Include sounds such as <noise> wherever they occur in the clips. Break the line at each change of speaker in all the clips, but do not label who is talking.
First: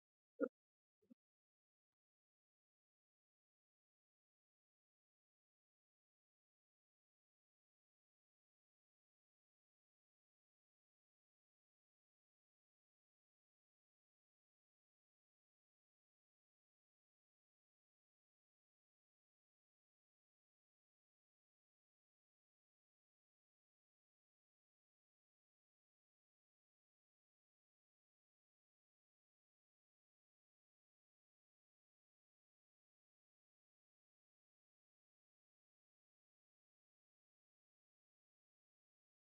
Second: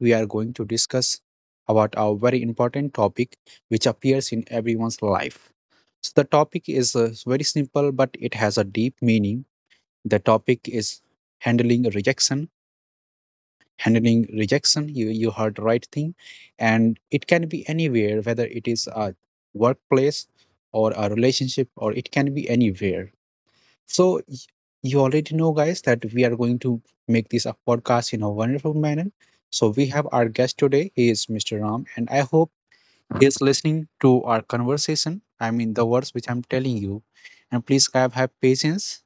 we are going to discuss about our very important topic, which appears in everyone's life. So the topic is very simple, but it has a deep meaning. The topic is handling rejection. Handling rejection. You heard the right thing, and it can be anywhere, whether it is a workplace or a relationship, or it can be anywhere. So y- you already know, guys, that we are going to make this a podcast in a wonderful manner. So we have our guest today. He is Mr. Ram, and I hope he is listening to our conversation. I mean the words which I'm telling you, and please, guys, have patience.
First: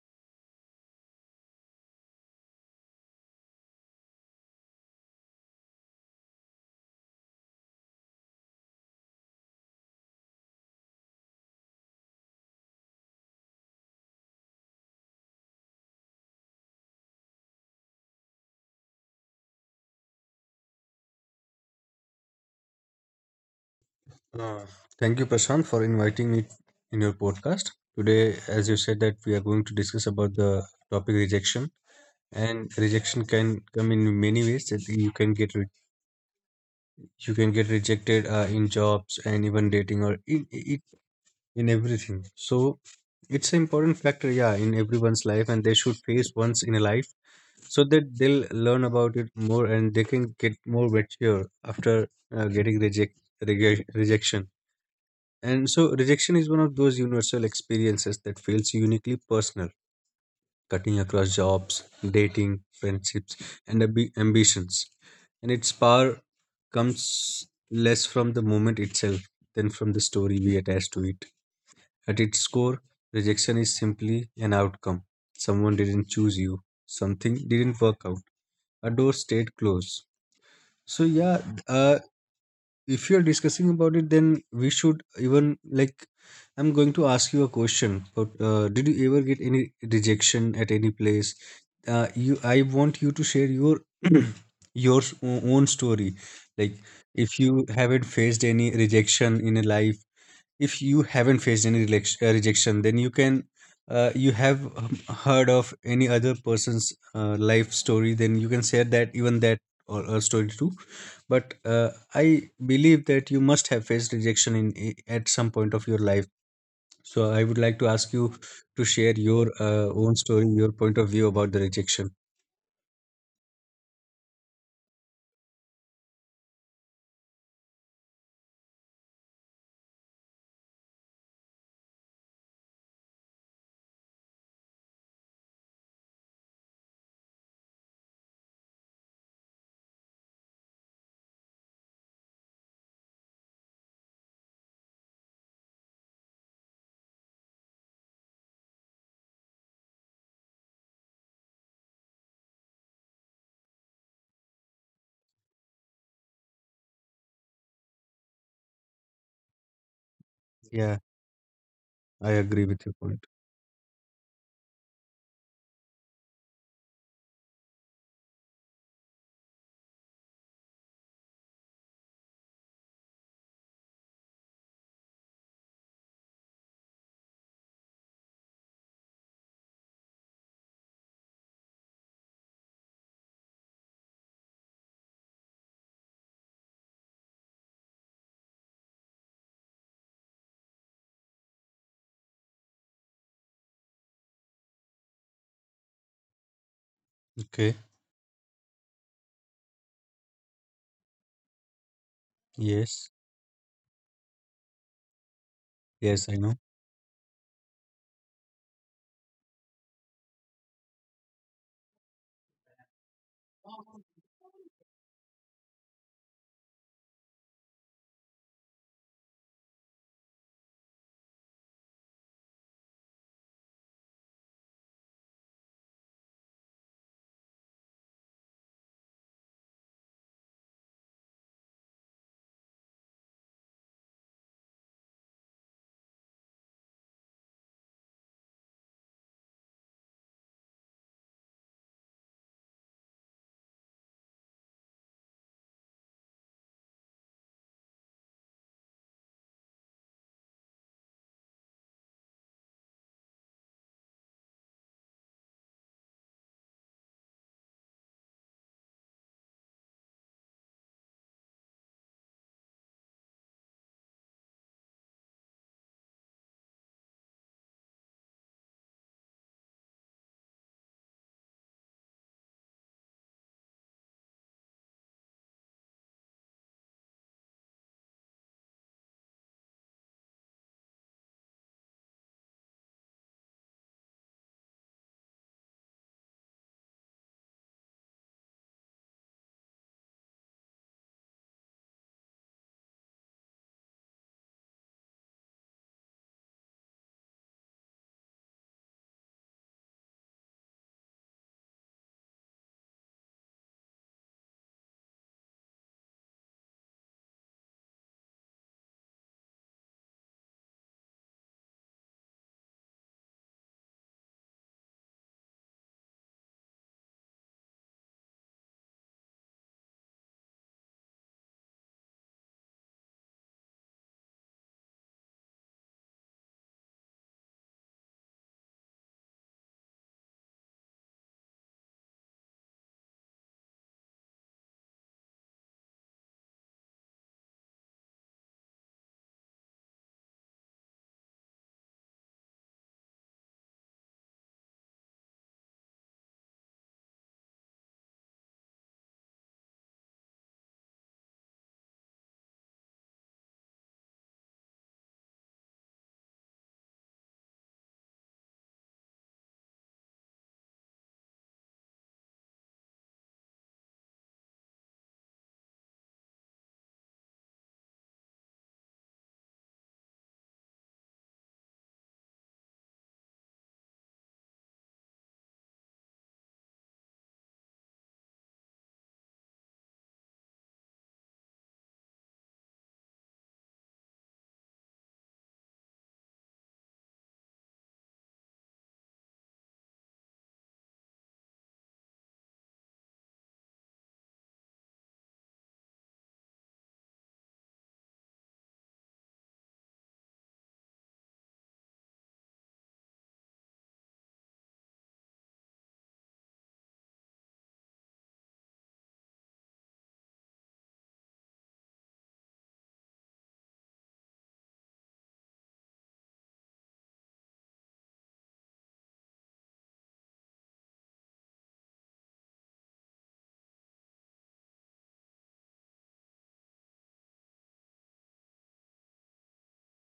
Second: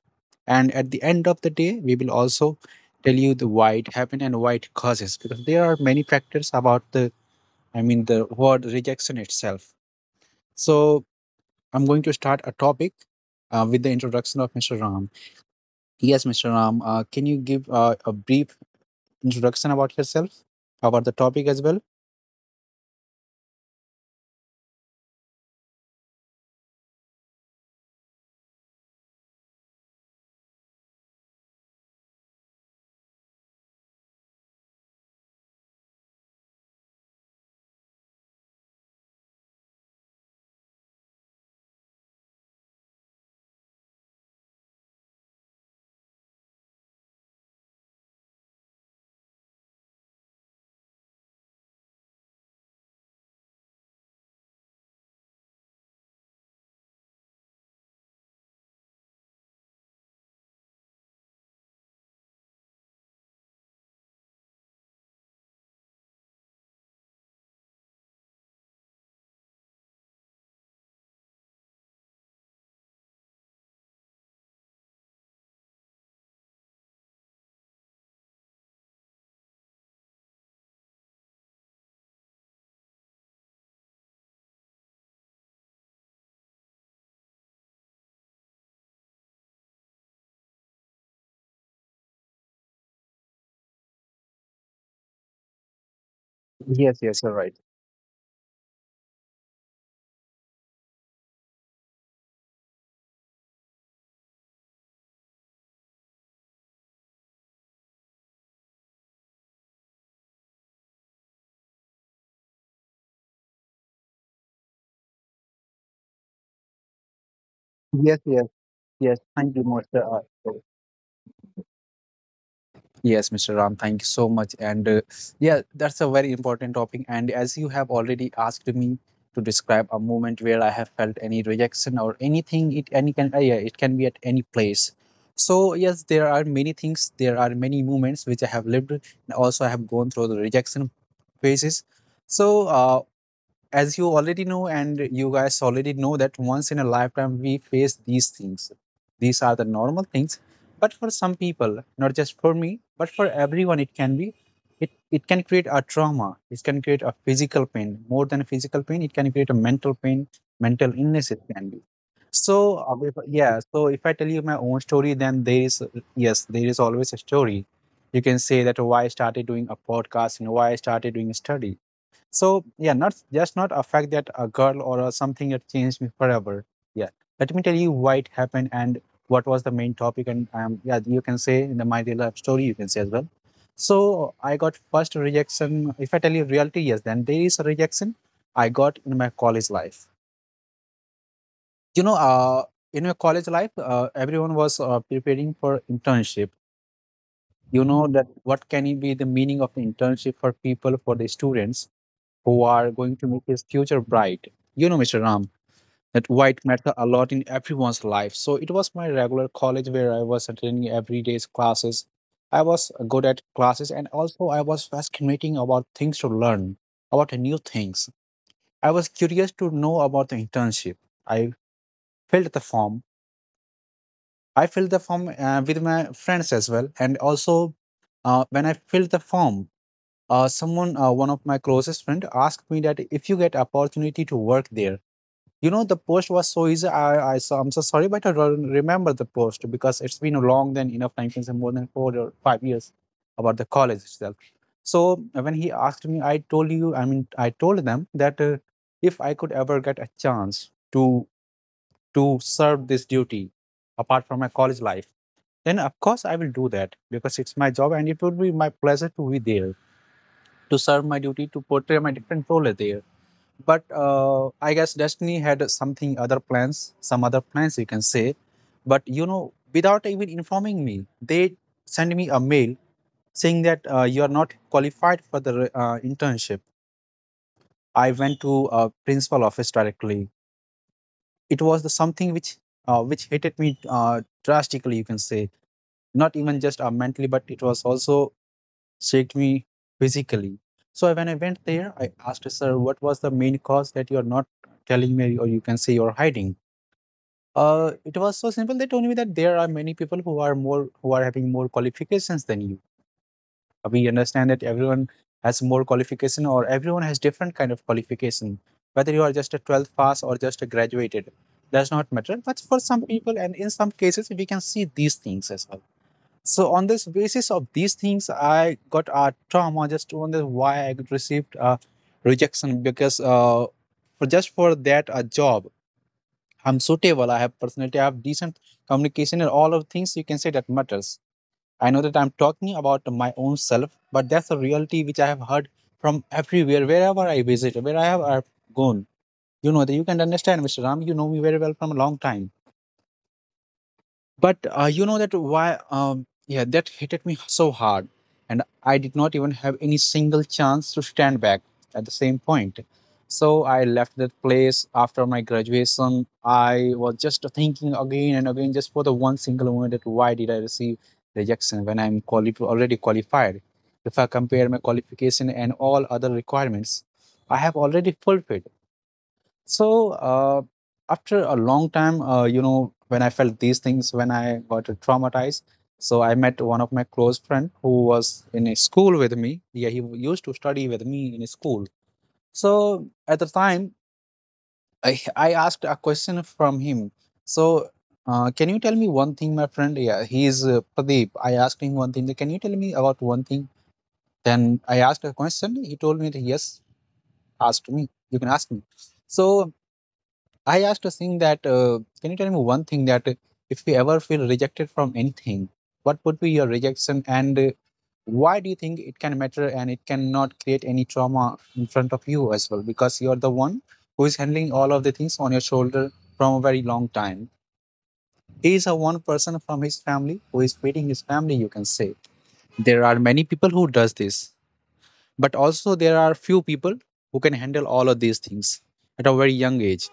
And at the end of the day, we will also tell you the why it happened and why it causes, because there are many factors about I mean, the word rejection itself. So I'm going to start a topic with the introduction of Mr. Ram. Yes, Mr. Ram, can you give a brief introduction about yourself, about the topic as well?
Uh, Thank you, Prashant, for inviting me in your podcast. Today, as you said, that we are going to discuss about the topic rejection. And rejection can come in many ways. That you can you can get rejected in jobs and even dating or in in everything. So it's an important factor, yeah, in everyone's life, and they should face once in a life so that they'll learn about it more and they can get more mature after uh, getting reject, rejection. And so rejection is one of those universal experiences that feels uniquely personal, cutting across jobs, dating, friendships, and ambitions. And its power comes less from the moment itself than from the story we attach to it. At its core, rejection is simply an outcome. Someone didn't choose you, something didn't work out, a door stayed closed. So, yeah, uh, if you're discussing about it, then we should even like I'm going to ask you a question. But did you ever get any rejection at any place? You I want you to share your <clears throat> your own story. Like,
Yes, yes, you're
if
right.
you haven't faced any rejection in a life, if you haven't faced any rejection, then you can you have heard of any other person's life story, then you can share that, even that or a story too. But I believe that you must have faced rejection at some point of your life, so I would like to ask
Yes,
you
yes,
to share
yes.
your
Thank you,
own story, your point of view about the rejection.
Yes, Mr. Ram, thank you so much. And yeah, that's a very important topic. And as you have already asked me to describe a moment where I have felt any rejection or anything, it any can yeah, it can be at any place. So yes, there are many things. There are many moments which I have lived. And also, I have gone through the rejection phases. So. Uh, as you already know and you guys already know that once in a lifetime we face these things, these are the normal things, but for some people, not just for me but for everyone, it can be, it can create a trauma, it can create a physical pain, more than a physical pain it can create a mental pain, mental
Yeah,
illness it can be.
I agree
So
with your
if,
point.
yeah, so if I tell you my own story, then there is, yes, there is always a story. You can say that, "Oh, why I started doing a podcast and why I started doing a study?" So yeah, not just not a fact that a girl or a something that changed me forever. Yeah, let me tell you why it happened and what was the main topic. And yeah, you can say in the my Dear life story, you can say as well. So I got first rejection. If I tell you reality, yes, then there is a rejection I got in my college life. You know, in my college life, everyone was preparing for internship.
Okay.
You know that what can it be the meaning of the internship for people, for the students who are
Yes,
going to make his future bright. You know, Mr. Ram,
yes,
that
I know.
white matter a lot in everyone's life. So it was my regular college where I was attending every day's classes. I was good at classes and also I was fascinating about things to learn, about new things. I was curious to know about the internship. I filled the form. I filled the form with my friends as well. And also, when I filled the form, one of my closest friend, asked me that if you get opportunity to work there. You know, the post was so easy. I'm so sorry, but I don't remember the post because it's been a long than enough time since more than 4 or 5 years about the college itself. So when he asked me, I told you, I mean, I told them that if I could ever get a chance to serve this duty apart from my college life, then of course I will do that because it's my job and it would be my pleasure to be there, to serve my duty, to portray my different role there. But I guess destiny had something other plans, some other plans you can say. But you know, without even informing me, they sent me a mail saying that you are not qualified for the internship. I went to principal office directly. It was the something which hit at me drastically, you can say, not even just mentally, but it was also shaked me physically. So when I went there, I asked sir, what was the main cause that you are not telling me, or you can say you're hiding? It was so simple. They told me that there are many people who are more who are having more qualifications than you. We understand that everyone has more qualification, or everyone has different kind of qualification. Whether you are just a 12th pass or just a graduated, does not matter. But for some people, and in some cases, we can see these things as well. So on this basis of these things, I got a trauma just on the why I received a rejection. Because for just for that a job, I'm suitable. I have personality. I have decent communication and all of things, you can say, that matters. I know that I'm talking about my own self, but that's a reality which I have heard from everywhere, wherever I visit, where I have gone. You know that you can understand, Mr. Ram. You know me very well from a long time. But you know that why? Yeah, that hit at me so hard, and I did not even have any single chance to stand back at the same point. So I left that place after my graduation. I was just thinking again and again, just for the one single moment that why did I receive rejection when I'm already qualified? If I compare my qualification and all other requirements, I have already fulfilled. So after a long time, you know, when I felt these things, when I got traumatized, so I met one of my close friend who was in a school with me. Yeah, he used to study with me in a school. So at the time, I asked a question from him. So can you tell me one thing, my friend? Yeah, he is Pradeep. I asked him one thing. Can you tell me about one thing? Then I asked a question. He told me that yes, asked me, you can ask me. So I asked a thing that can you tell me one thing that if you ever feel rejected from anything, what would be your rejection and why do you think it can matter and it cannot create any trauma in front of you as well? Because you're the one who is handling all of the things on your shoulder from a very long time. He is a one person from his family who is feeding his family, you can say. There are many people who does this, but also there are few people who can handle all of these things at a very young age.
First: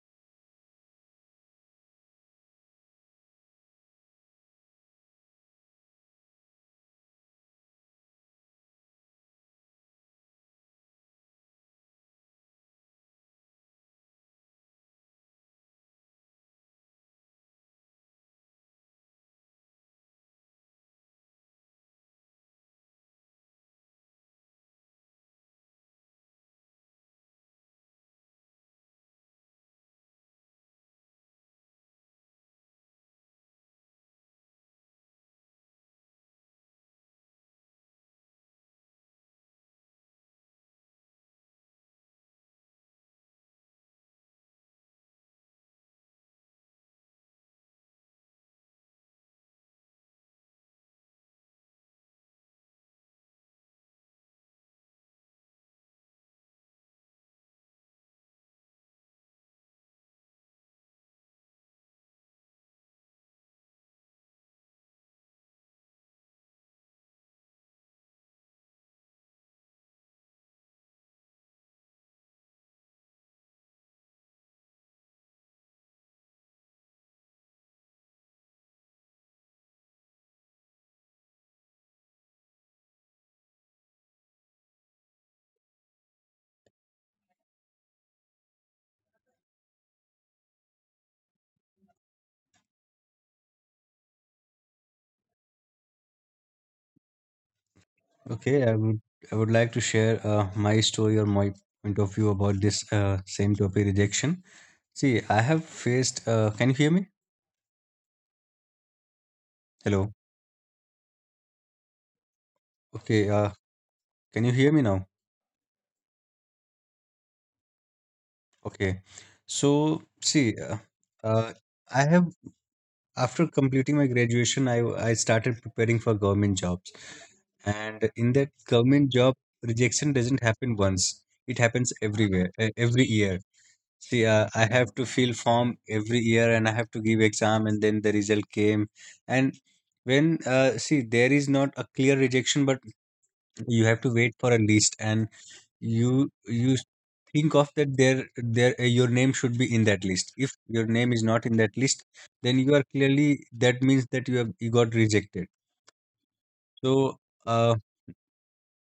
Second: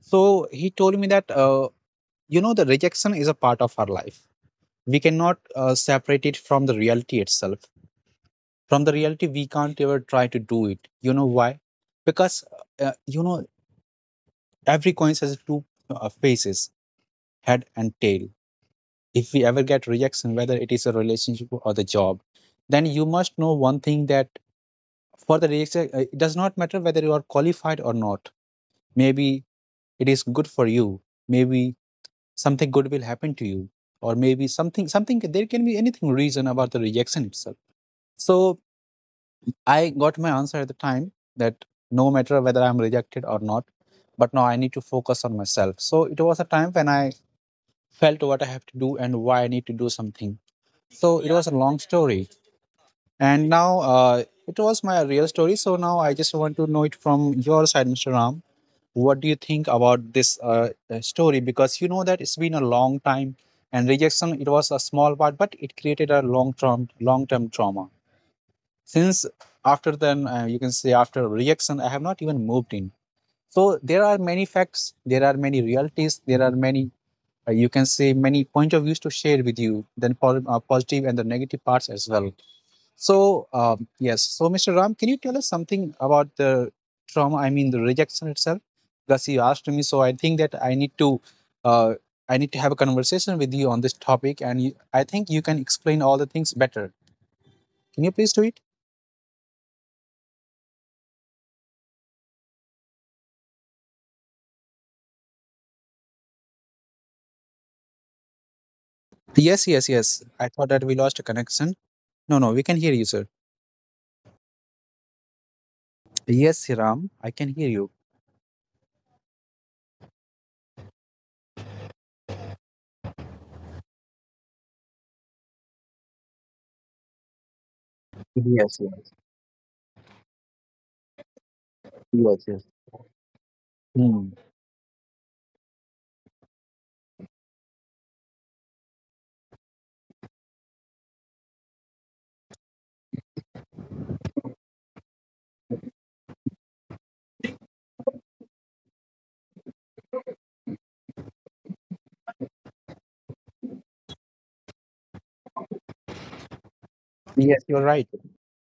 So he told me that you know, the rejection is a part of our life. We cannot separate it from the reality itself. From the reality, we can't ever try to do it. You know why? Because, you know, every coin has two faces, head and tail. If we ever get rejection, whether it is a relationship or the job, then you must know one thing that for the rejection, it does not matter whether you are qualified or not. Maybe it is good for you. Maybe something good will happen to you, or maybe something there can be anything reason about the rejection itself. So I got my answer at the time, that no matter whether I'm rejected or not, but now I need to focus on myself. So it was a time when I felt what I have to do and why I need to do something. So it was a long story, and now it was my real story. So now I just want to know it from your side, Mr. Ram. What do you think about this story? Because you know that it's been a long time, and rejection it was a small part, but it created a long term trauma. Since after then, you can say after rejection, I have not even moved in. So there are many facts, there are many realities, there are many, you can say, many point of views to share with you. Then positive and the negative parts as well. So, yes. So, Mr. Ram, can you tell us something about the trauma? I mean, the rejection itself. Because you asked me, so I think that uh, I need to have a conversation with you on this topic, and I think you can explain all the things better. Can you please do
Okay,
it?
I would, I would like to share my story or my point of view about this same topic, rejection. See, I have faced. Can you hear me?
Yes, yes,
Hello.
yes. I thought that we lost a connection. No, no, we can hear you,
Okay.
sir.
Can you hear me now?
Yes, Ram, I can hear you.
Okay. So see, uh, I have after completing my graduation, I started preparing for government jobs, and in that
Yes,
government
yes,
job, rejection doesn't happen once. It happens
yes,
everywhere,
yes.
every year. See,
Hmm.
I have to fill form every year, and I have to give exam, and then the result came. And when, see, there is not a clear rejection, but you have to wait for a list, and you think of that there your name should be in that list. If your name is not in that list, then you are clearly, that means that you got rejected. So
Yes,
uh,
you're right.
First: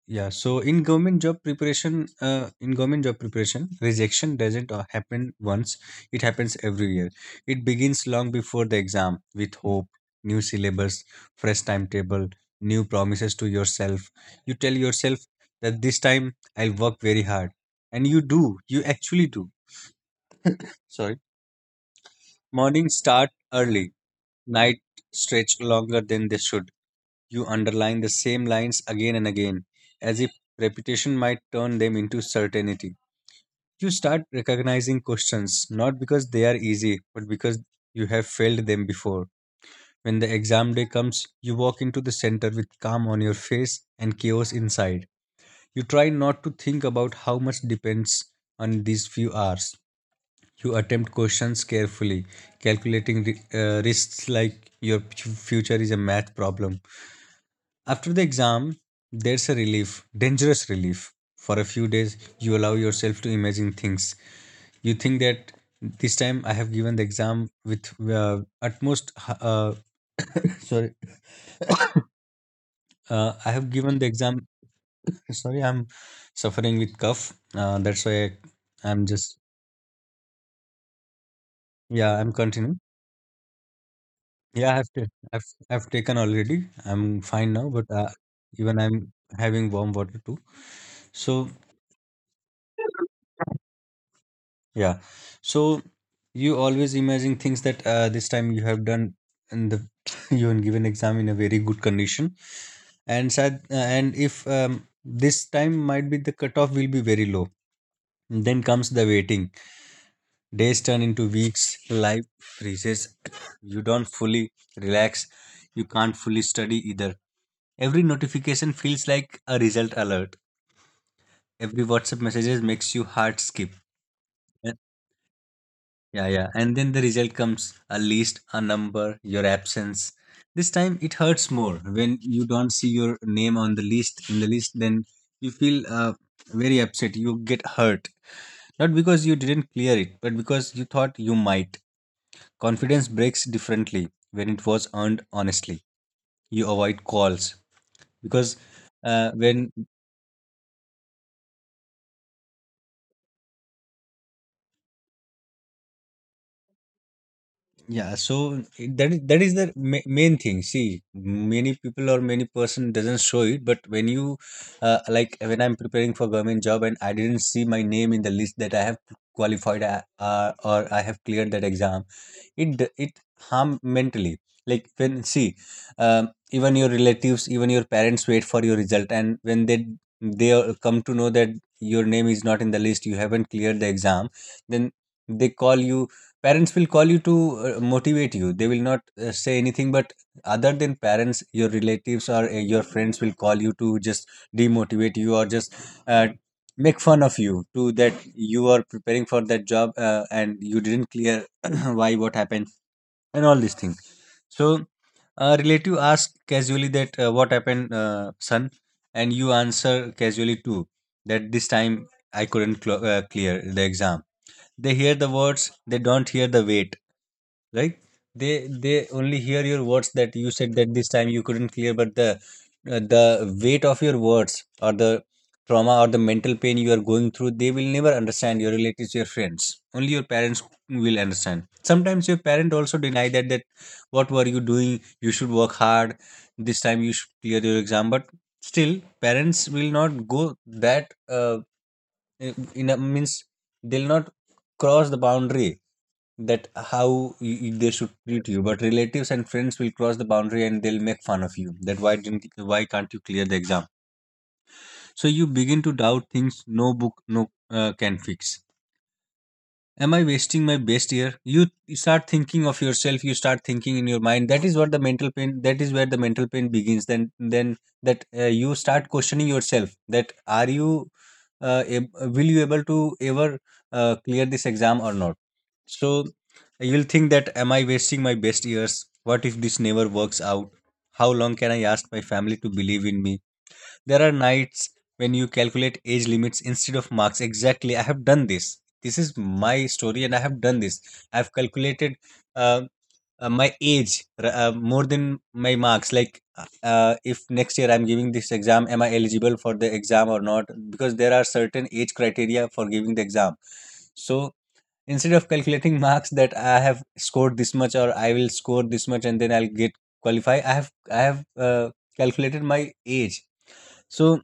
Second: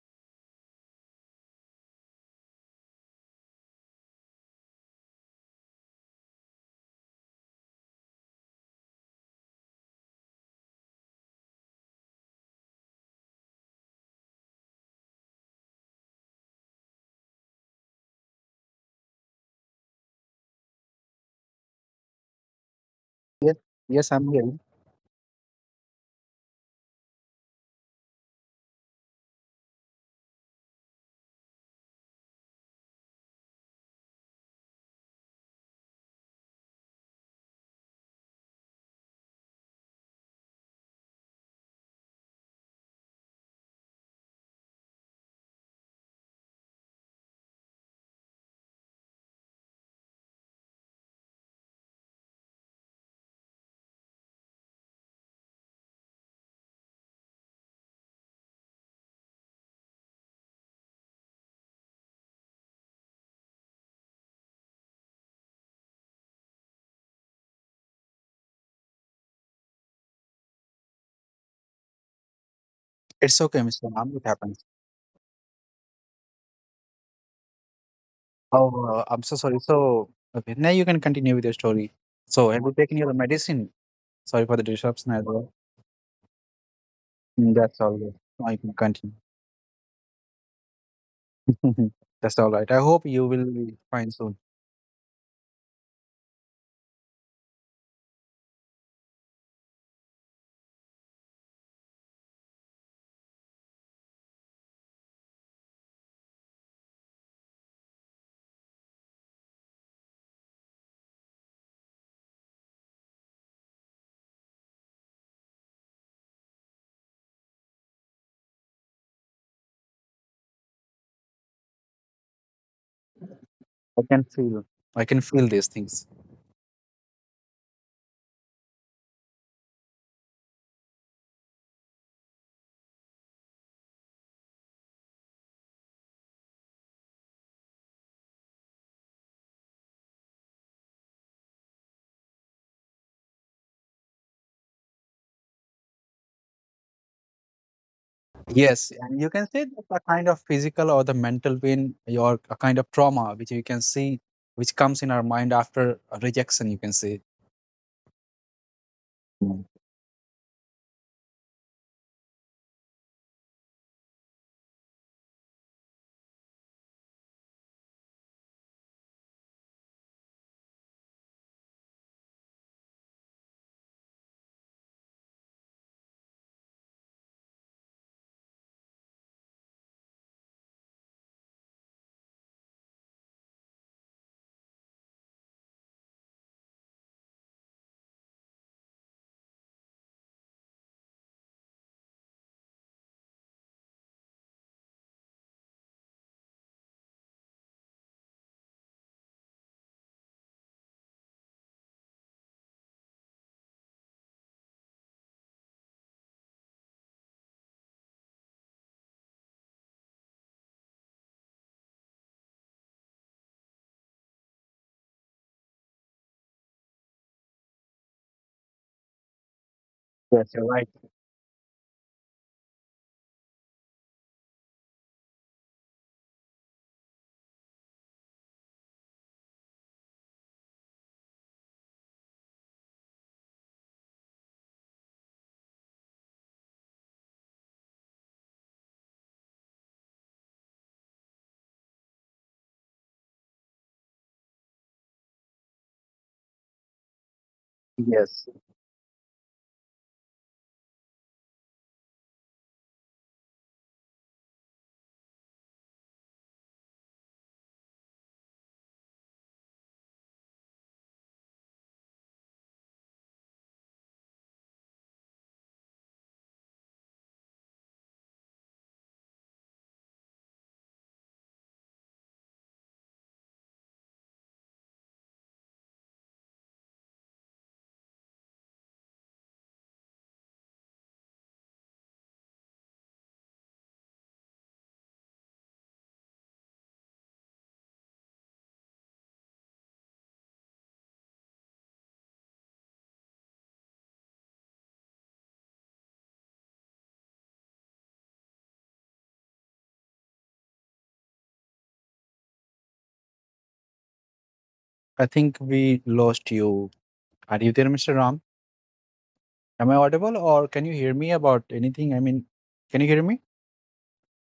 yeah, so in government job preparation, rejection doesn't happen once, it happens every year. It begins long before the exam with hope, new syllabus, fresh timetable, new promises to yourself. You tell yourself that this time I'll work very hard. And you do, you actually do. Sorry. Morning start
Yes,
early,
yes, I'm here.
night stretch longer than they should. You underline the same lines again and again, as if repetition might turn them into certainty. You start recognizing questions not because they are easy, but because you have failed them before. When the exam day comes, you walk into the center with calm on your face and chaos inside. You try not to think about how much depends on these few hours. You attempt questions carefully, calculating the, risks like your future is a math problem. After the exam, there's a relief, dangerous relief. For a few days, you allow yourself to imagine things. You think that this time I have given the exam with uh, utmost. Uh, sorry,
It's
I
okay,
have
Mr.
given the
Ram. It
exam.
happens.
Sorry, I'm suffering with cough. That's why
Oh,
I'm
I'm so
just.
sorry. So, okay, now you can continue with your story.
Yeah, I'm
So, have you
continuing.
taken your medicine? Sorry for the
Yeah, I have to.
disruption as well.
I've taken already. I'm fine
Mm,
now,
that's
but
all good. I can
even I'm
continue.
having warm water too. So
<laughs> That's all right. I hope you will be fine soon.
yeah. So you always imagine things that this time you have done in the <laughs> you have given exam in a very good condition, and sad and if this time might be the cutoff will be very low. Then comes the waiting. Days turn into weeks. Life freezes. <coughs> You don't fully relax. You can't fully study either. Every notification feels like a result alert. Every WhatsApp messages makes you heart skip.
I can feel. I can feel these things.
Yeah. And then the result comes, a list, a number, your absence. This time it hurts more when you don't see your name on the list. In the list, then you feel very upset. You get hurt. Not because you didn't clear it, but because you thought you might. Confidence breaks differently when it was earned honestly. You avoid calls because
Yes, and you can say
when
that a kind of physical or the mental pain, or a kind of trauma, which you can see, which comes in our mind after a rejection. You can say.
yeah, so that is
Mm.
the main thing. See, many people or many person doesn't show it, but when you like when I'm preparing for government job and I didn't see my name in the list that I have qualified or I have cleared that exam, it harm mentally. Like when, see, even your relatives, even your parents wait for your result, and when they come to know that your name is not in the list, you haven't cleared the exam, then they call you, parents will call you to motivate you. They will not say anything. But other than parents, your relatives or your friends will call you to just demotivate you or just uh, make fun of you, to that you are preparing for that job and you didn't clear <clears throat> why, what happened, and all these things. So a relative asked casually that what happened, son. And you answer casually too that this time I couldn't clear the exam. They hear the words, they don't hear the weight, right? They they only hear your words that
Yes,
you
you're
said
right.
that this time you couldn't clear. But the weight of your words or the trauma or the mental pain you are going through, they will never understand, your relatives, your friends. Only your parents will understand. Sometimes your parent also deny that, that what were you doing, you should work hard, this time you should clear your exam. But still, parents will not go that in a means, they'll not cross the boundary that how they should
Yes.
treat you. But relatives and friends will cross the boundary, and they'll make fun of you that why didn't, why can't you clear the exam. So you begin to doubt things. No book, no can fix. Am I wasting my best year? You start thinking of yourself, you start thinking in your mind. That is what the mental pain, that is where the mental pain begins. Then that you start questioning yourself that are you will you able to ever clear this exam or not. So you'll think that am I wasting my best years, what if this never works out, how long can I ask my family to believe in me. There are nights when you calculate age limits instead of marks. Exactly, I have done this. This is my story, and I have done this. I've calculated uh, my age more than my marks. Like, if next year I'm giving this exam, am I eligible for the exam or not? Because there are certain age criteria for giving the exam. So
I
instead of
think
calculating <laughs>
we
marks
lost
that I
you.
have scored
Are you
this
there,
much
Mr.
or I
Ram?
will score this much and then I'll
Am
get
I audible
qualify,
or can you hear
I
me
have
about anything? I mean,
calculated my
can you hear me?
age. So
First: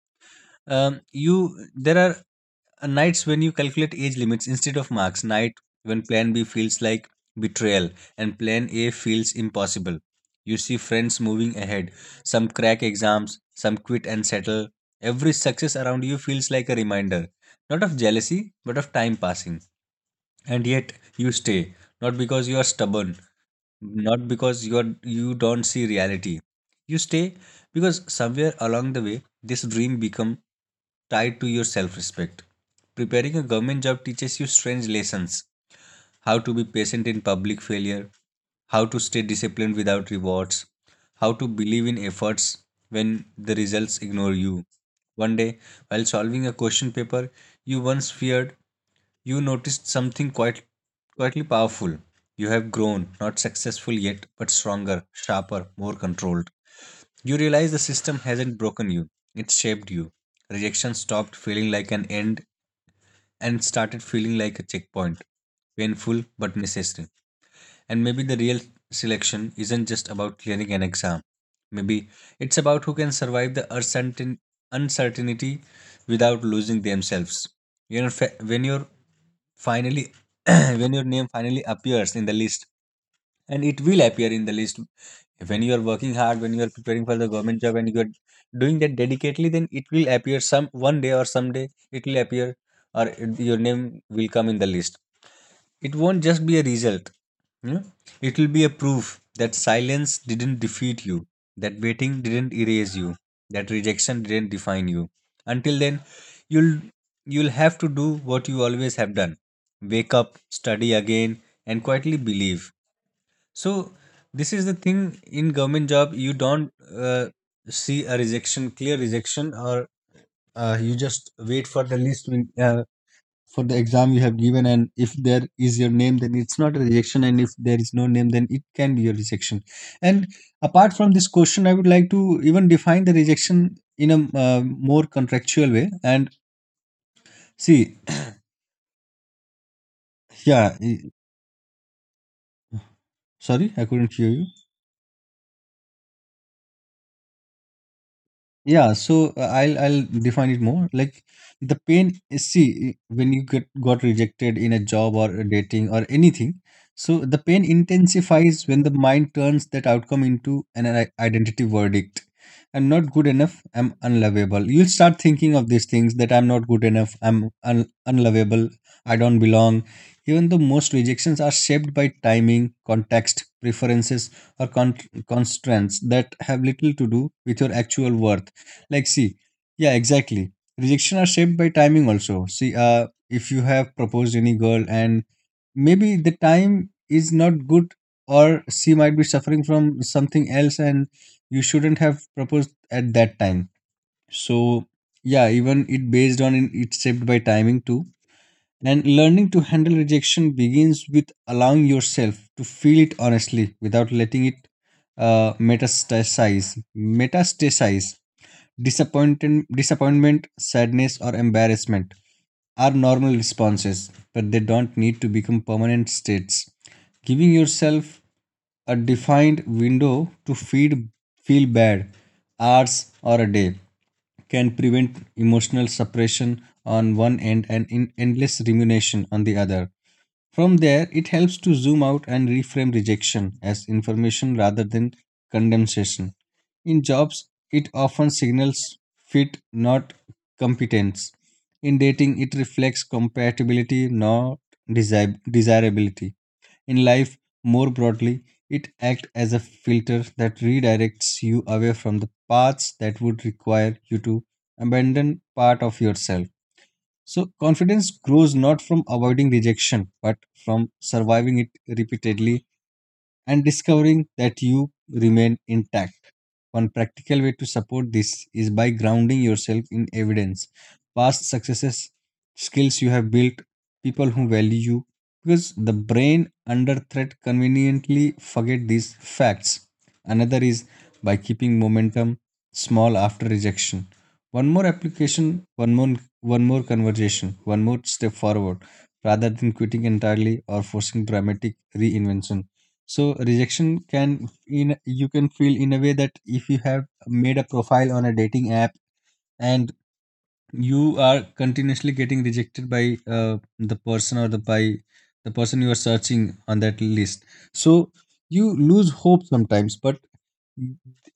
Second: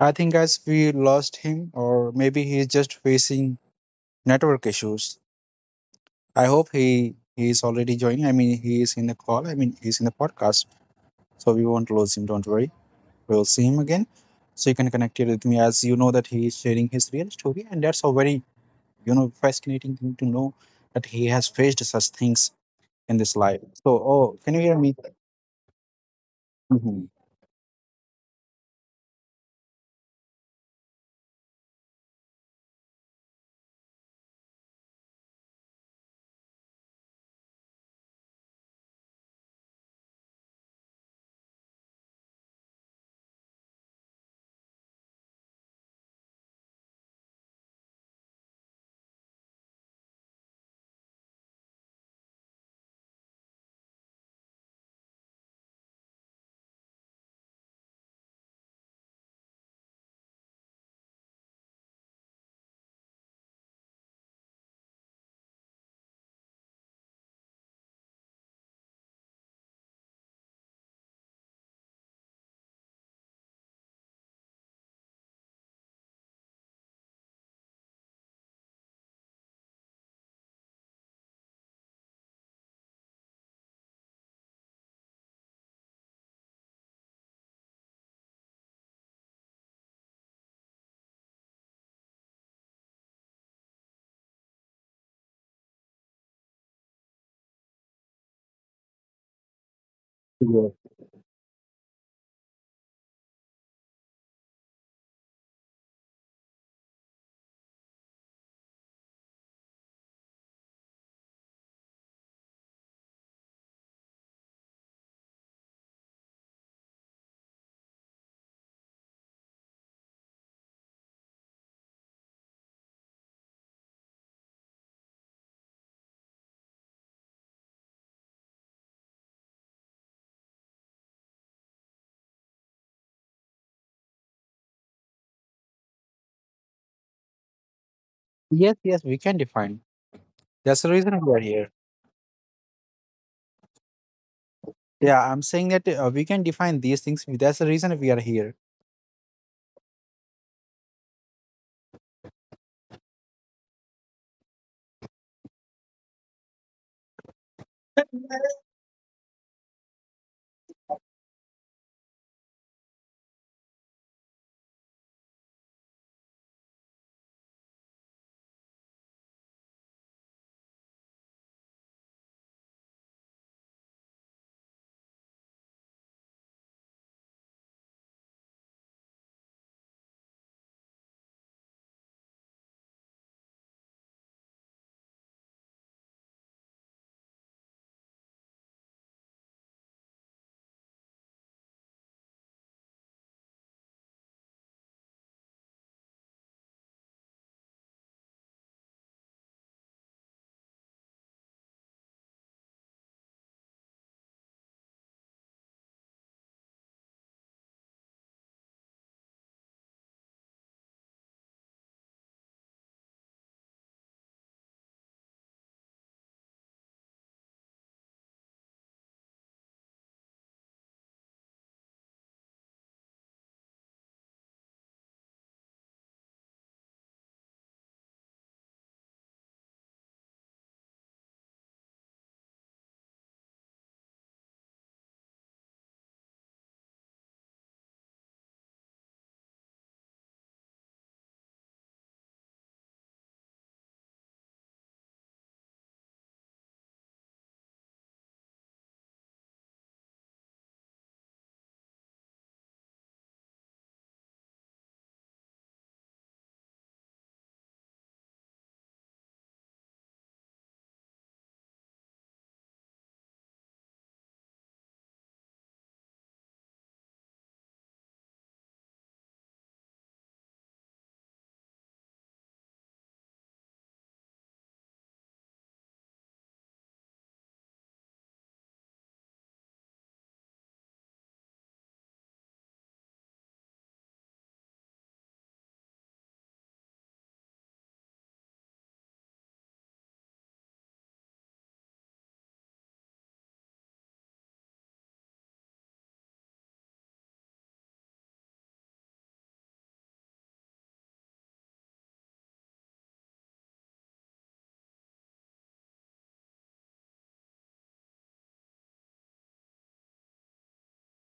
I think, guys, we lost
you,
him,
there
or
are
maybe he is just
nights when you
facing
calculate age limits
network
instead of
issues.
marks, night when plan B
I hope
feels like
he is
betrayal
already joining. I
and
mean
plan
he
A
is in the
feels
call. I mean
impossible.
he's in the
You
podcast.
see friends
So
moving
we won't
ahead,
lose him,
some
don't worry.
crack exams,
We'll see
some
him
quit
again.
and settle.
So you can connect it
Every
with me,
success
as you
around
know
you
that he
feels
is
like a
sharing his
reminder,
real story
not
and
of
that's a very,
jealousy, but of
you
time
know,
passing.
fascinating thing to know
And yet
that he
you
has
stay,
faced such
not because
things
you are stubborn,
in this life. So,
not
oh, can
because
you
you
hear
are,
me?
you don't see reality. You
Mhm.
stay because somewhere along the way this dream become tied to your self-respect. Preparing a government job teaches you strange lessons: how to be patient in public failure, how to stay disciplined without rewards, how to believe in efforts when the results ignore you. One day, while solving a question paper you once feared, you noticed something quite, quietly powerful. You have grown, not successful yet, but stronger, sharper, more controlled. You realize the system hasn't broken you, it shaped you. Rejection stopped feeling like an end and started feeling like a checkpoint, painful but necessary. And maybe the real selection isn't just about clearing an exam. Maybe it's about who can survive the uncertainty without losing themselves. When you're finally <clears throat> when your name finally appears in the list, and it will appear in the list. When you are working hard, when you are preparing for the government job and you are doing that dedicatedly, then it will appear some one day or someday it will appear, or your name will come in the list. It won't just be a result, you know? It will be a proof that silence didn't
Yeah.
defeat you, that waiting didn't erase you, that rejection didn't define you. Until then, you'll you'll have to do what you always have done. Wake up, study again, and quietly believe. So this is the thing, in government job you don't see a rejection, clear rejection, or you just wait for the for the exam you have given, and if there is your name then it's not a rejection, and if there is no name then it can be a rejection. And apart from this question I would like to even define the rejection in a uh, more contractual way and see.
Yes, yes, we can define.
yeah
That's the
e-
reason we are here.
Sorry, I couldn't hear you.
Yeah, I'm saying that we can define these things. That's the reason we are here.
Yeah, so I'll define it more. Like the pain is, see, when you get got rejected in a job or a dating or anything. So the pain intensifies when the mind turns that outcome into an identity verdict. I'm not good enough. I'm unlovable. You'll start thinking of these things that I'm not good enough. I'm unlovable. I don't belong. Even though most rejections are shaped by timing, context, preferences, or constraints that have little to do with your actual worth. Like see, yeah, exactly, rejection are shaped by timing also, see, uh, if you have proposed any girl and maybe the time is not good, or she might be suffering from something else and you shouldn't have proposed at that time. So yeah, even it based on it's shaped by timing too. And learning to handle rejection begins with allowing yourself to feel it honestly without letting it uh, metastasize metastasize. Disappointment, sadness, or embarrassment are normal responses, but they don't need to become permanent states. Giving yourself a defined window to feel bad, hours or a day, can prevent emotional suppression on one end and in endless rumination on the other. From there, it helps to zoom out and reframe rejection as information rather than condemnation. In jobs, it often signals fit, not competence. In dating, it reflects compatibility, not desirability. In life, more broadly, it acts as a filter that redirects you away from the paths that would require you to abandon part of yourself. So, confidence grows not from avoiding rejection, but from surviving it repeatedly and discovering that you remain intact. One practical way to support this is by grounding yourself in evidence, past successes, skills you have built, people who value you, because the brain under threat conveniently forget these facts. Another is by keeping momentum small after rejection. One more application, one more conversation, one more step forward, rather than quitting entirely or forcing dramatic reinvention. So rejection can in you can feel in a way that if you have made a profile on a dating app and you are continuously getting rejected by the person, or the person you are searching on that list. So you lose hope sometimes, but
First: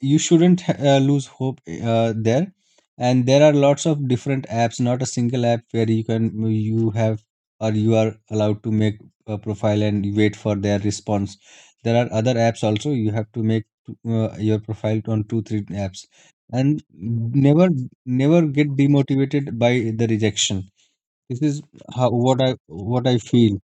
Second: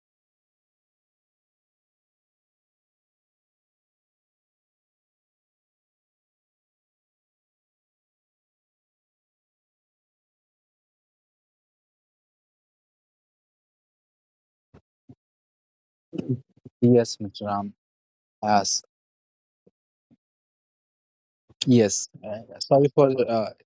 you shouldn't lose hope. There And there are lots of different apps, not a single app where you can you have or you are allowed to make a profile and you wait for their response. There are other apps also, you have to make your profile on two three apps. And
Yes, Mr.
never
Ram.
never get
As
demotivated by the rejection. This is
yes.
how
Sorry
what
for
I feel.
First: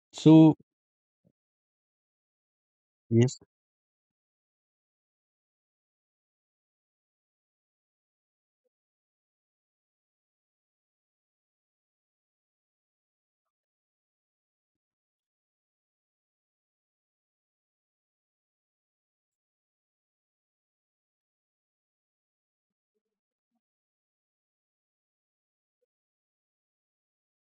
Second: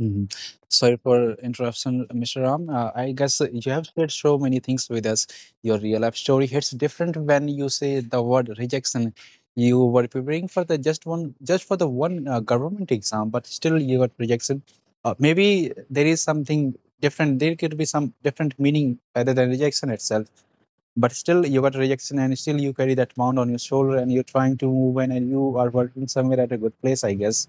mhm.
So
Sorry for interruption, Mr. Ram. I guess
yes.
you have shared so many things with us. Your real life story hits different when you say the word rejection. You were preparing for the just one, just for the one government exam, but still you got rejection. Maybe there is something different. There could be some different meaning rather than rejection itself. But still you got rejection, and still you carry that mound on your shoulder, and you're trying to move in, and you are working somewhere at a good place, I guess.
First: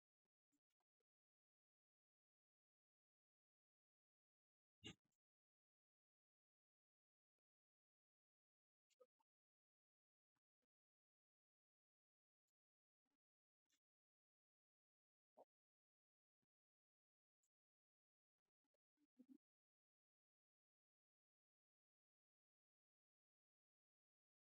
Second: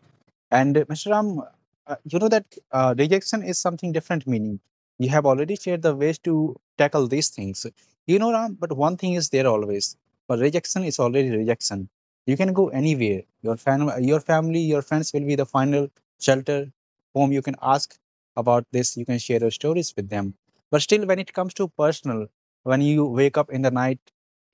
And Mr. Ram, you know that rejection is something different meaning. You have already shared the ways to tackle these things. You know, Ram, but one thing is there always. But rejection is already rejection. You can go anywhere. Your your family, your friends will be the final shelter, whom you can ask about this. You can share your stories with them. But still, when it comes to personal, when you wake up in the night,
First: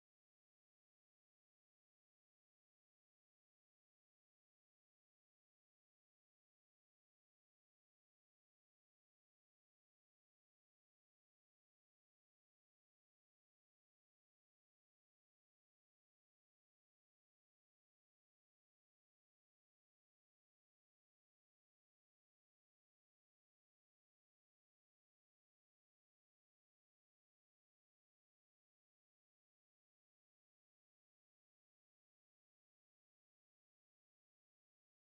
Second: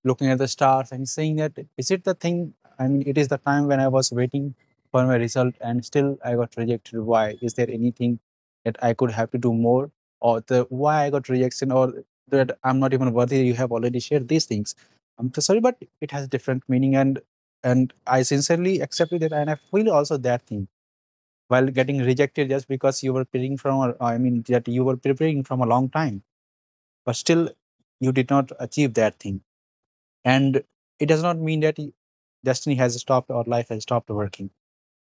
looking at the stars and saying that, is it the thing? I mean, it is the time when I was waiting for my result and still I got rejected. Why? Is there anything that I could have to do more? Or the why I got rejection, or that I'm not even worthy, you have already shared these things. I'm so sorry, but it has different meaning. And I sincerely accepted that, and I feel also that thing while getting rejected just because you were preparing from, or I mean that you were preparing from a long time, but still you did not achieve that thing. And it does not mean that destiny has stopped or life has stopped working.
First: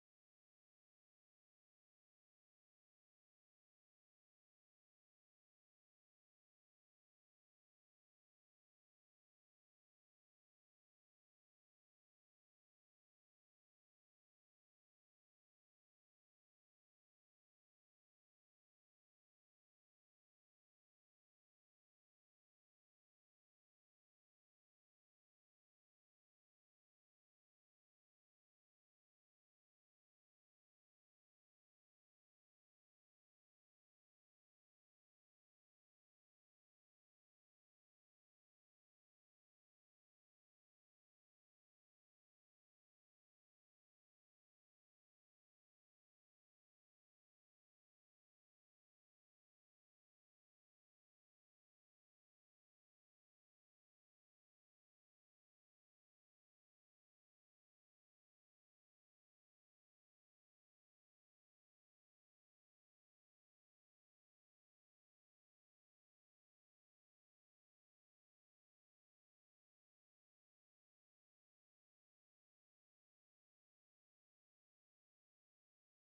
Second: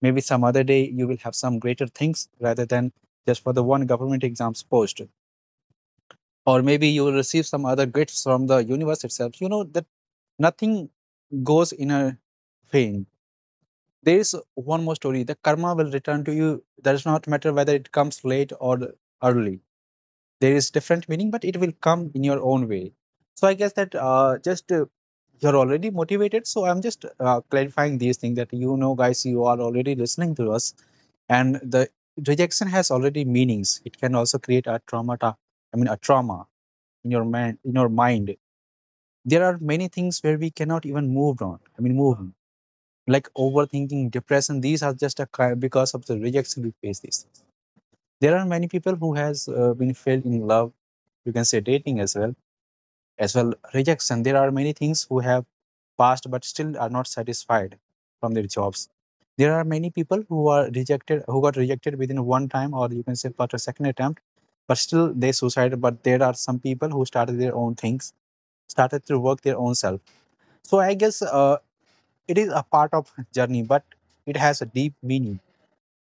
Maybe some other day you will have some greater things rather than just for the one government exams post. Or maybe you will receive some other gifts from the universe itself. You know that nothing goes in a vain. There is one more story. The karma will return to you. Does not matter whether it comes late or early. There is different meaning, but it will come in your own way. So I guess that just you're already motivated, so I'm just clarifying these things, that you know, guys, you are already listening to us, and the rejection has already meanings. It can also create a trauma, I mean a trauma in your mind, in your mind. There are many things where we cannot even move on, I mean move on, like overthinking, depression. These are just a because of the rejection we face these things. There are many people who has been failed in love, you can say dating as well as well, rejection. There are many things who have passed but still are not satisfied from their jobs. There are many people who are rejected, who got rejected within one time, or you can say after second attempt, but still they suicide. But there are some people who started their own things, started to work their own self. So I guess it is a part of journey, but it has a deep meaning.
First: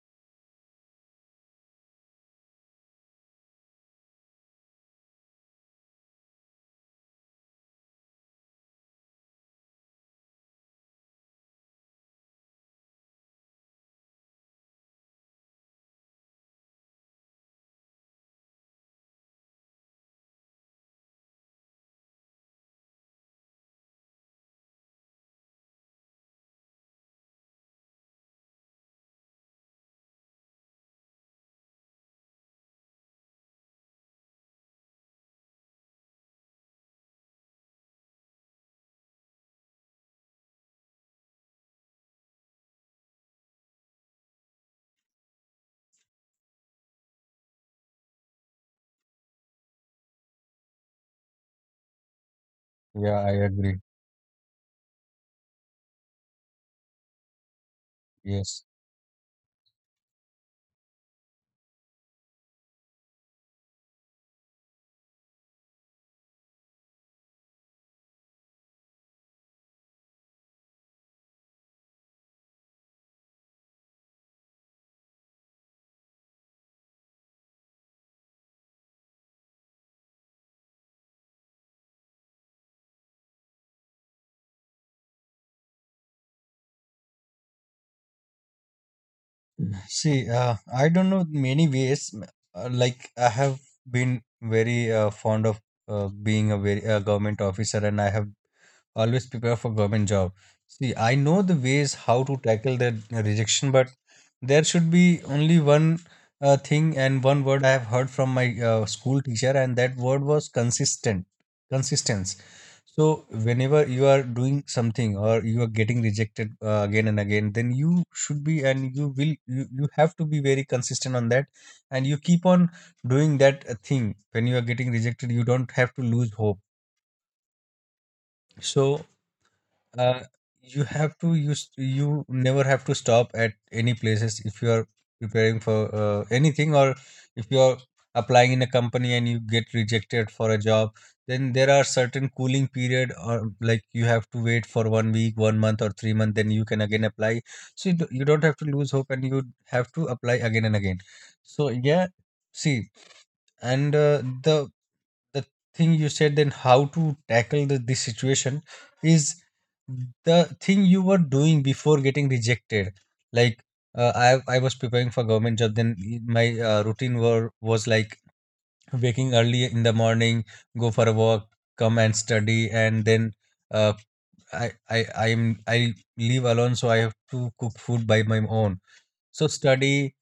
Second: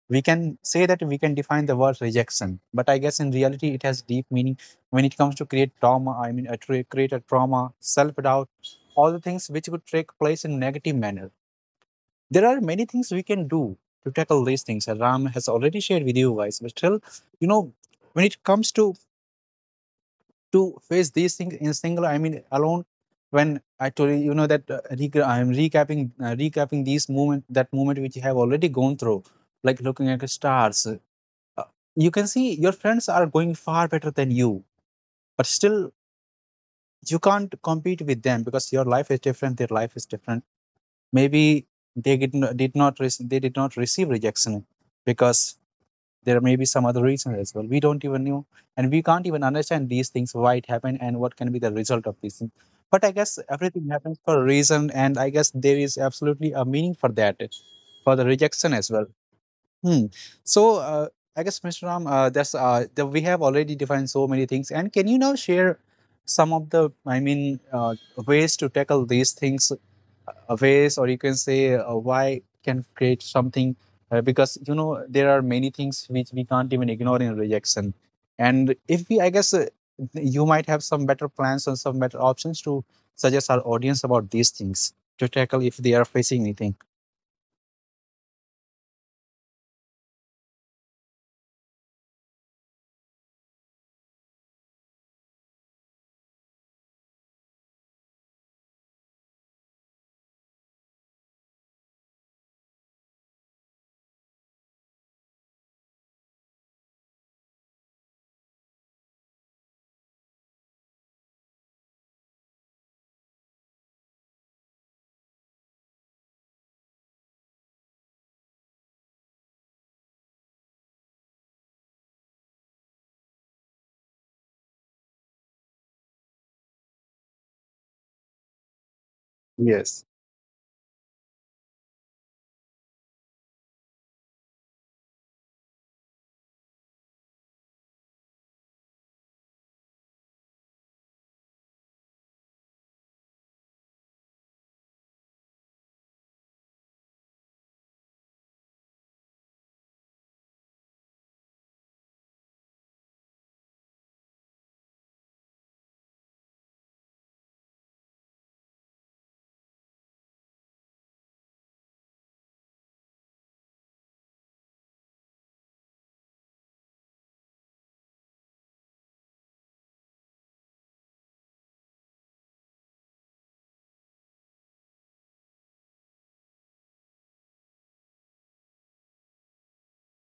We can say that we can define the word rejection, but I guess in reality it has deep meaning when it comes to create trauma, I mean a create a trauma, self-doubt, all the things which could take place in negative manner. There are many things we can do to tackle these things, and Ram has already shared with you guys, but still, you know, when it comes to to face these things in single, I mean alone, when I told you, you know that I'm recapping, recapping these moment, that moment which you have already gone through, like looking at the stars, uh, you can see your friends are going far better than you, but still you can't compete with them because your life is different, their life is different. Maybe they did not they did not receive rejection because there may be some other reason as well, we don't even know. And we can't even understand these things, why it happened and what can be the result of these things. But I
Yeah, I
guess
agree.
everything happens for a reason, and I guess there is absolutely a meaning for that, for the
Yes.
rejection as well. Hmm. So, I guess, Mr. Ram, we have already defined so many things. And can you now share some of the, I mean, ways to tackle these things, ways, or you can say, why can create something? Because you know there are many things which we can't even ignore in rejection. And if we, I guess, you might have some better plans and some better options to suggest our audience about these things to tackle if they are facing anything.
See, I don't know many ways. Like I have been very fond of being a very government officer, and I have always prepare for government job. See, I know the ways how to tackle that rejection, but there should be only one thing, and one word I have heard from my school teacher, and that word was consistent consistency. So whenever you are doing something or you are getting rejected again and again, then you should be and you will you have to be very consistent on that, and you keep on doing that thing. When you are getting rejected, you don't have to lose hope. So,
Yes.
uh, you never have to stop at any places if you are preparing for anything, or if you are applying in a company and you get rejected for a job, then there are certain cooling period, or like you have to wait for one week, one month, or three month, then you can again apply. So you don't have to lose hope and you have to apply again and again. So yeah, see. And the thing you said then, how to tackle this situation is the thing you were doing before getting rejected. Like, I was preparing for government job, then my routine were was like waking early in the morning, go for a walk, come and study, and then, uh, I live alone, so I have to cook food by my own. So study,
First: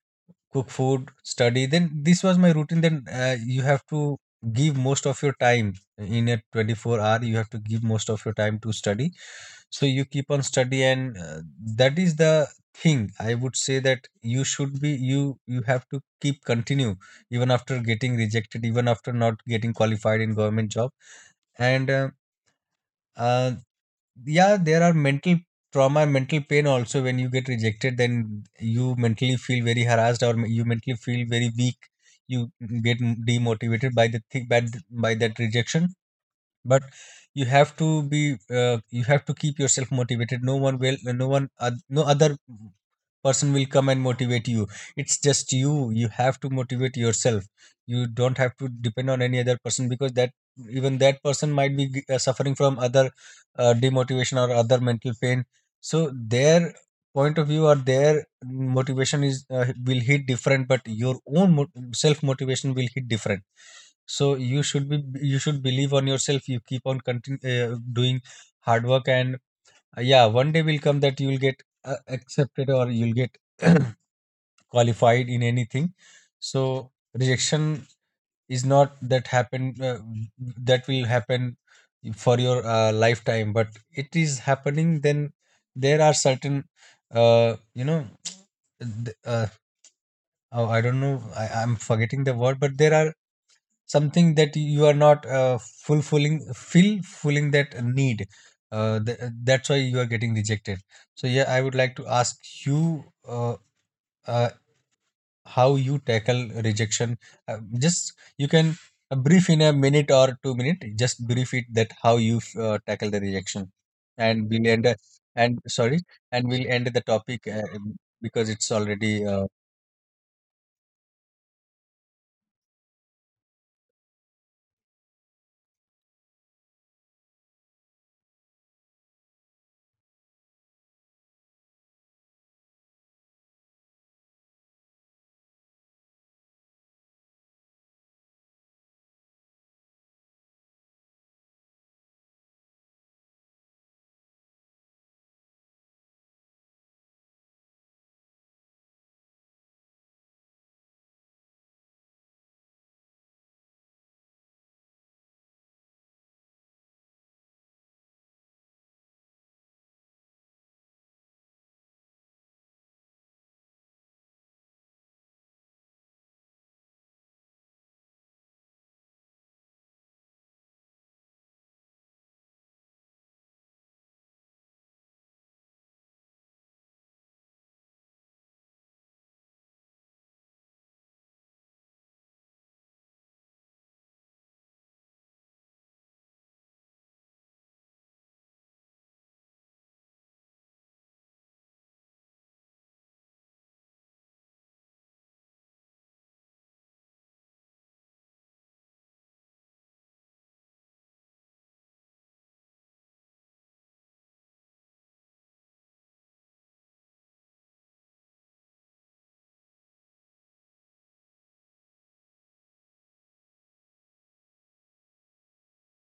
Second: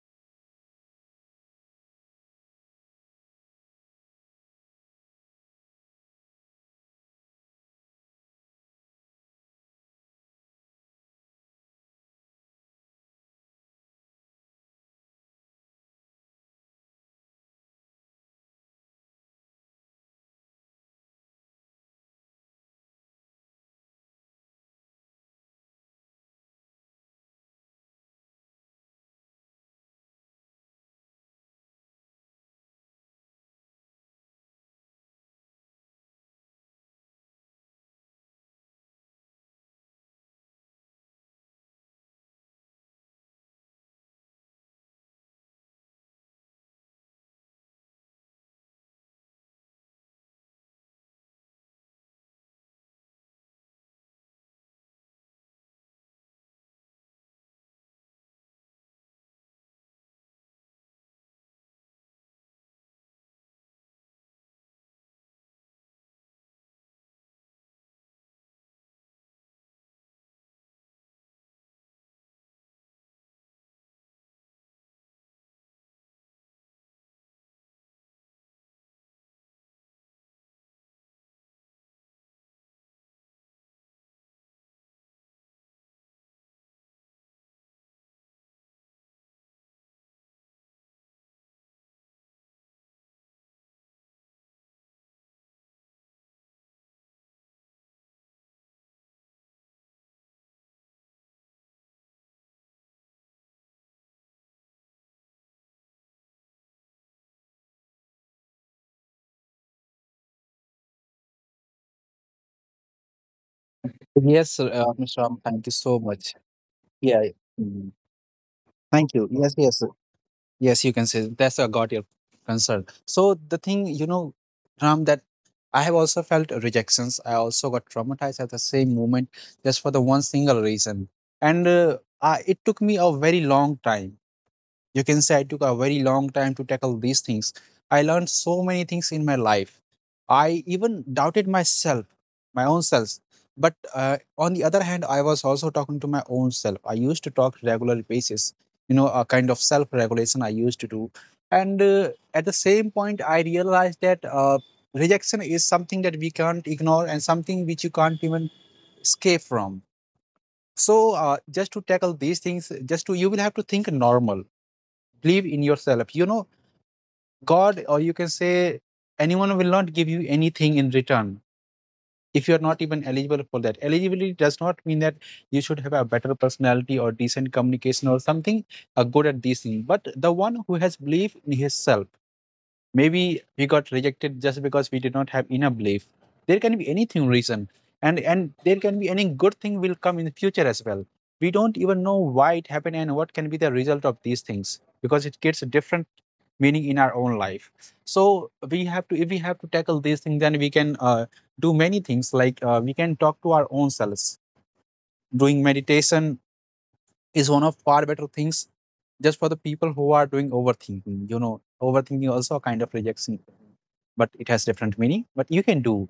cook food, study, then this was my routine. Then, you have to give most of your time in a 24 hour, you have to give most of your time to study. So you keep on study, and that is the thing I would say, that you should be you have to keep continue even after getting rejected, even after not getting qualified in government job. And, uh, yeah, there are mental trauma, mental pain also. When you get rejected, then you mentally feel very harassed, or you mentally feel very weak. You get demotivated by the thing, by that rejection. But you have to be, you have to keep yourself motivated. No one will no other person will come and motivate you. It's just you, you have to motivate yourself. You don't have to depend on any other person, because that, even that person might be suffering from other demotivation or other mental pain. So their point of view or their motivation is, will hit different, but your own self motivation will hit different. So you should be, you should believe on yourself, you keep on doing hard work, and, yeah, one day will come that you will get, accepted or you'll get <clears throat> qualified in anything. So rejection is not that happen that will happen for your, lifetime, but it is happening. Then there are certain, you know, th- uh, oh, I don't know, I'm forgetting the word, but there are something that you are not, fulfilling that need, that's why you are getting rejected. So yeah, I would like to ask you, uh, how you tackle rejection. Uh, just you can, brief in a minute or two minute, just brief it that how you, tackle the rejection, and
Yes,
we'll end,
Mr. Ram,
and
thank you so
sorry,
much.
and we'll end the
Yeah, yeah.
topic,
Mm.
because it's
Thank
already,
you. Yes, yes. Yes, you can say that's a got your concern. So the thing, you know, Ram, that I have also felt rejections. I also got traumatized at the same moment just for the one single reason. And I, it took me a very long time. You can say I took a very long time to tackle these things. I learned so many things in my life. I even doubted myself, my own self. But on the other hand, I was also talking to my own self. I used to talk regular basis, you know, a kind of self-regulation I used to do. And at the same point, I realized that rejection is something that we can't ignore and something which you can't even escape from. So just to tackle these things, just to, you will have to think normal, believe in yourself. You know, God, or you can say anyone will not give you anything in return if you are not even eligible for that. Eligibility does not mean that you should have a better personality or decent communication or something good at these things. But the one who has belief in himself, maybe we got rejected just because we did not have enough belief. There can be anything reason, and there can be any good thing will come in the future as well. We don't even know why it happened and what can be the result of these things because it gets different meaning in our own life. So we have to, if we have to tackle these things, then we can do many things, like we can talk to our own selves, doing meditation is one of far better things, just for the people who are doing overthinking. You know, overthinking also a kind of rejection, but it has different meaning. But you can do,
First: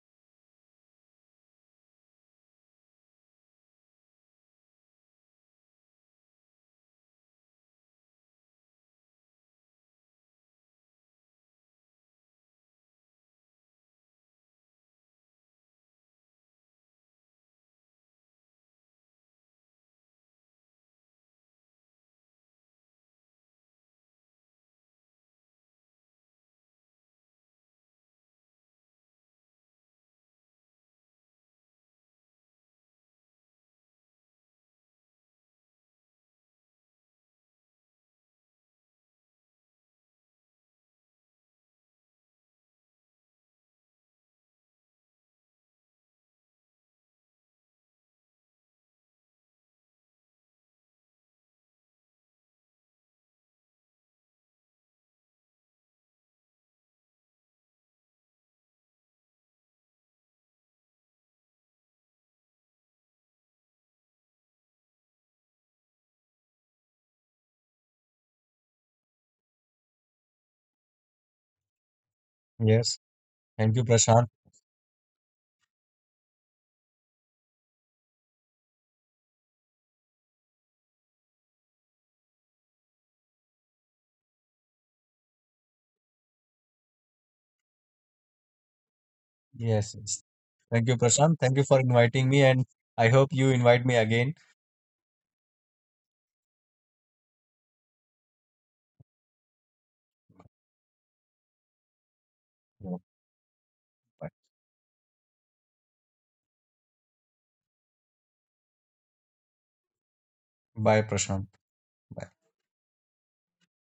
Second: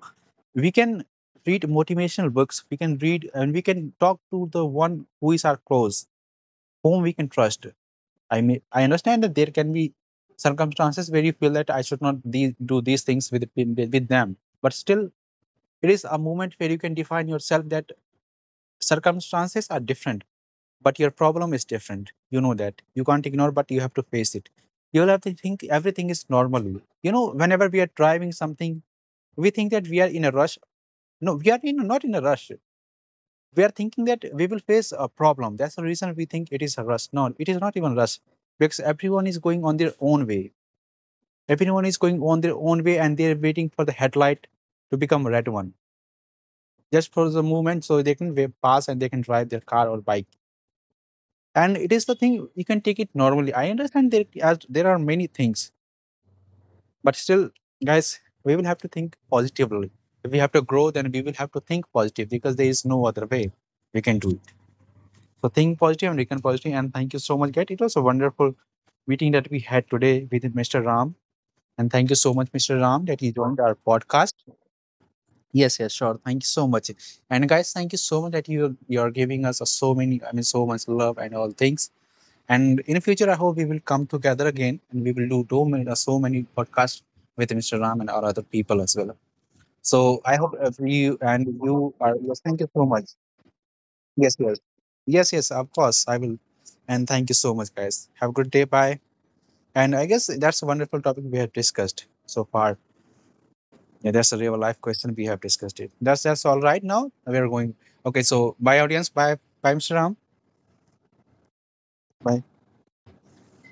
we can read motivational books, we can read, and we can talk to the one who is our close, whom we can trust. I mean, I understand that there can be circumstances where you feel that I should not do these things with them, but still, it is a moment where you can define yourself that circumstances are different, but your problem is different. You know that you can't ignore, but you have to face it. You'll have to think everything is normal. You know, whenever we are driving something, we think that we are in a rush. No, we are in not in a rush. We are thinking that we will face a problem. That's the reason we think it is a rush. No, it is not even rush because everyone is going on their own way. Everyone is going on their own way, and they're waiting for the headlight to become a red one just for the movement, so they can pass and they can drive their car or bike. And it is the thing you can take it normally. I understand there as there are many things, but still, guys, we will have to think positively. If we have to grow, then we will have to think positive because there is no other way we can do it. So think positive and reckon positive. And thank you so much, guys. It was a wonderful meeting that we had today with Mr. Ram. And thank you so much, Mr.
yes.
Ram, that he joined
Thank
our
you, Prashant.
podcast. Yes, yes, sure. Thank you so much. And guys, thank you so much that you're giving us a so many, I mean, so much love and all things. And in future, I hope we will come together again, and we will do so many, so many podcasts with Mr. Ram and our other people as well.
Yes, yes.
So I hope if
Thank you,
you
Prashant.
and
Thank you for
you are
inviting me,
yes,
and
thank you so
I
much.
hope you invite me again.
Yes, yes. Yes, yes, of course. I will. And thank you so much, guys. Have a good day. Bye. And I guess that's a wonderful topic we have discussed so far.
Yeah. Bye.
Yeah, that's a real life question. We have discussed it. That's all right now. We are going. Okay, so bye, audience. Bye, bye, Mr. Ram.
Bye, Prashant.
Bye.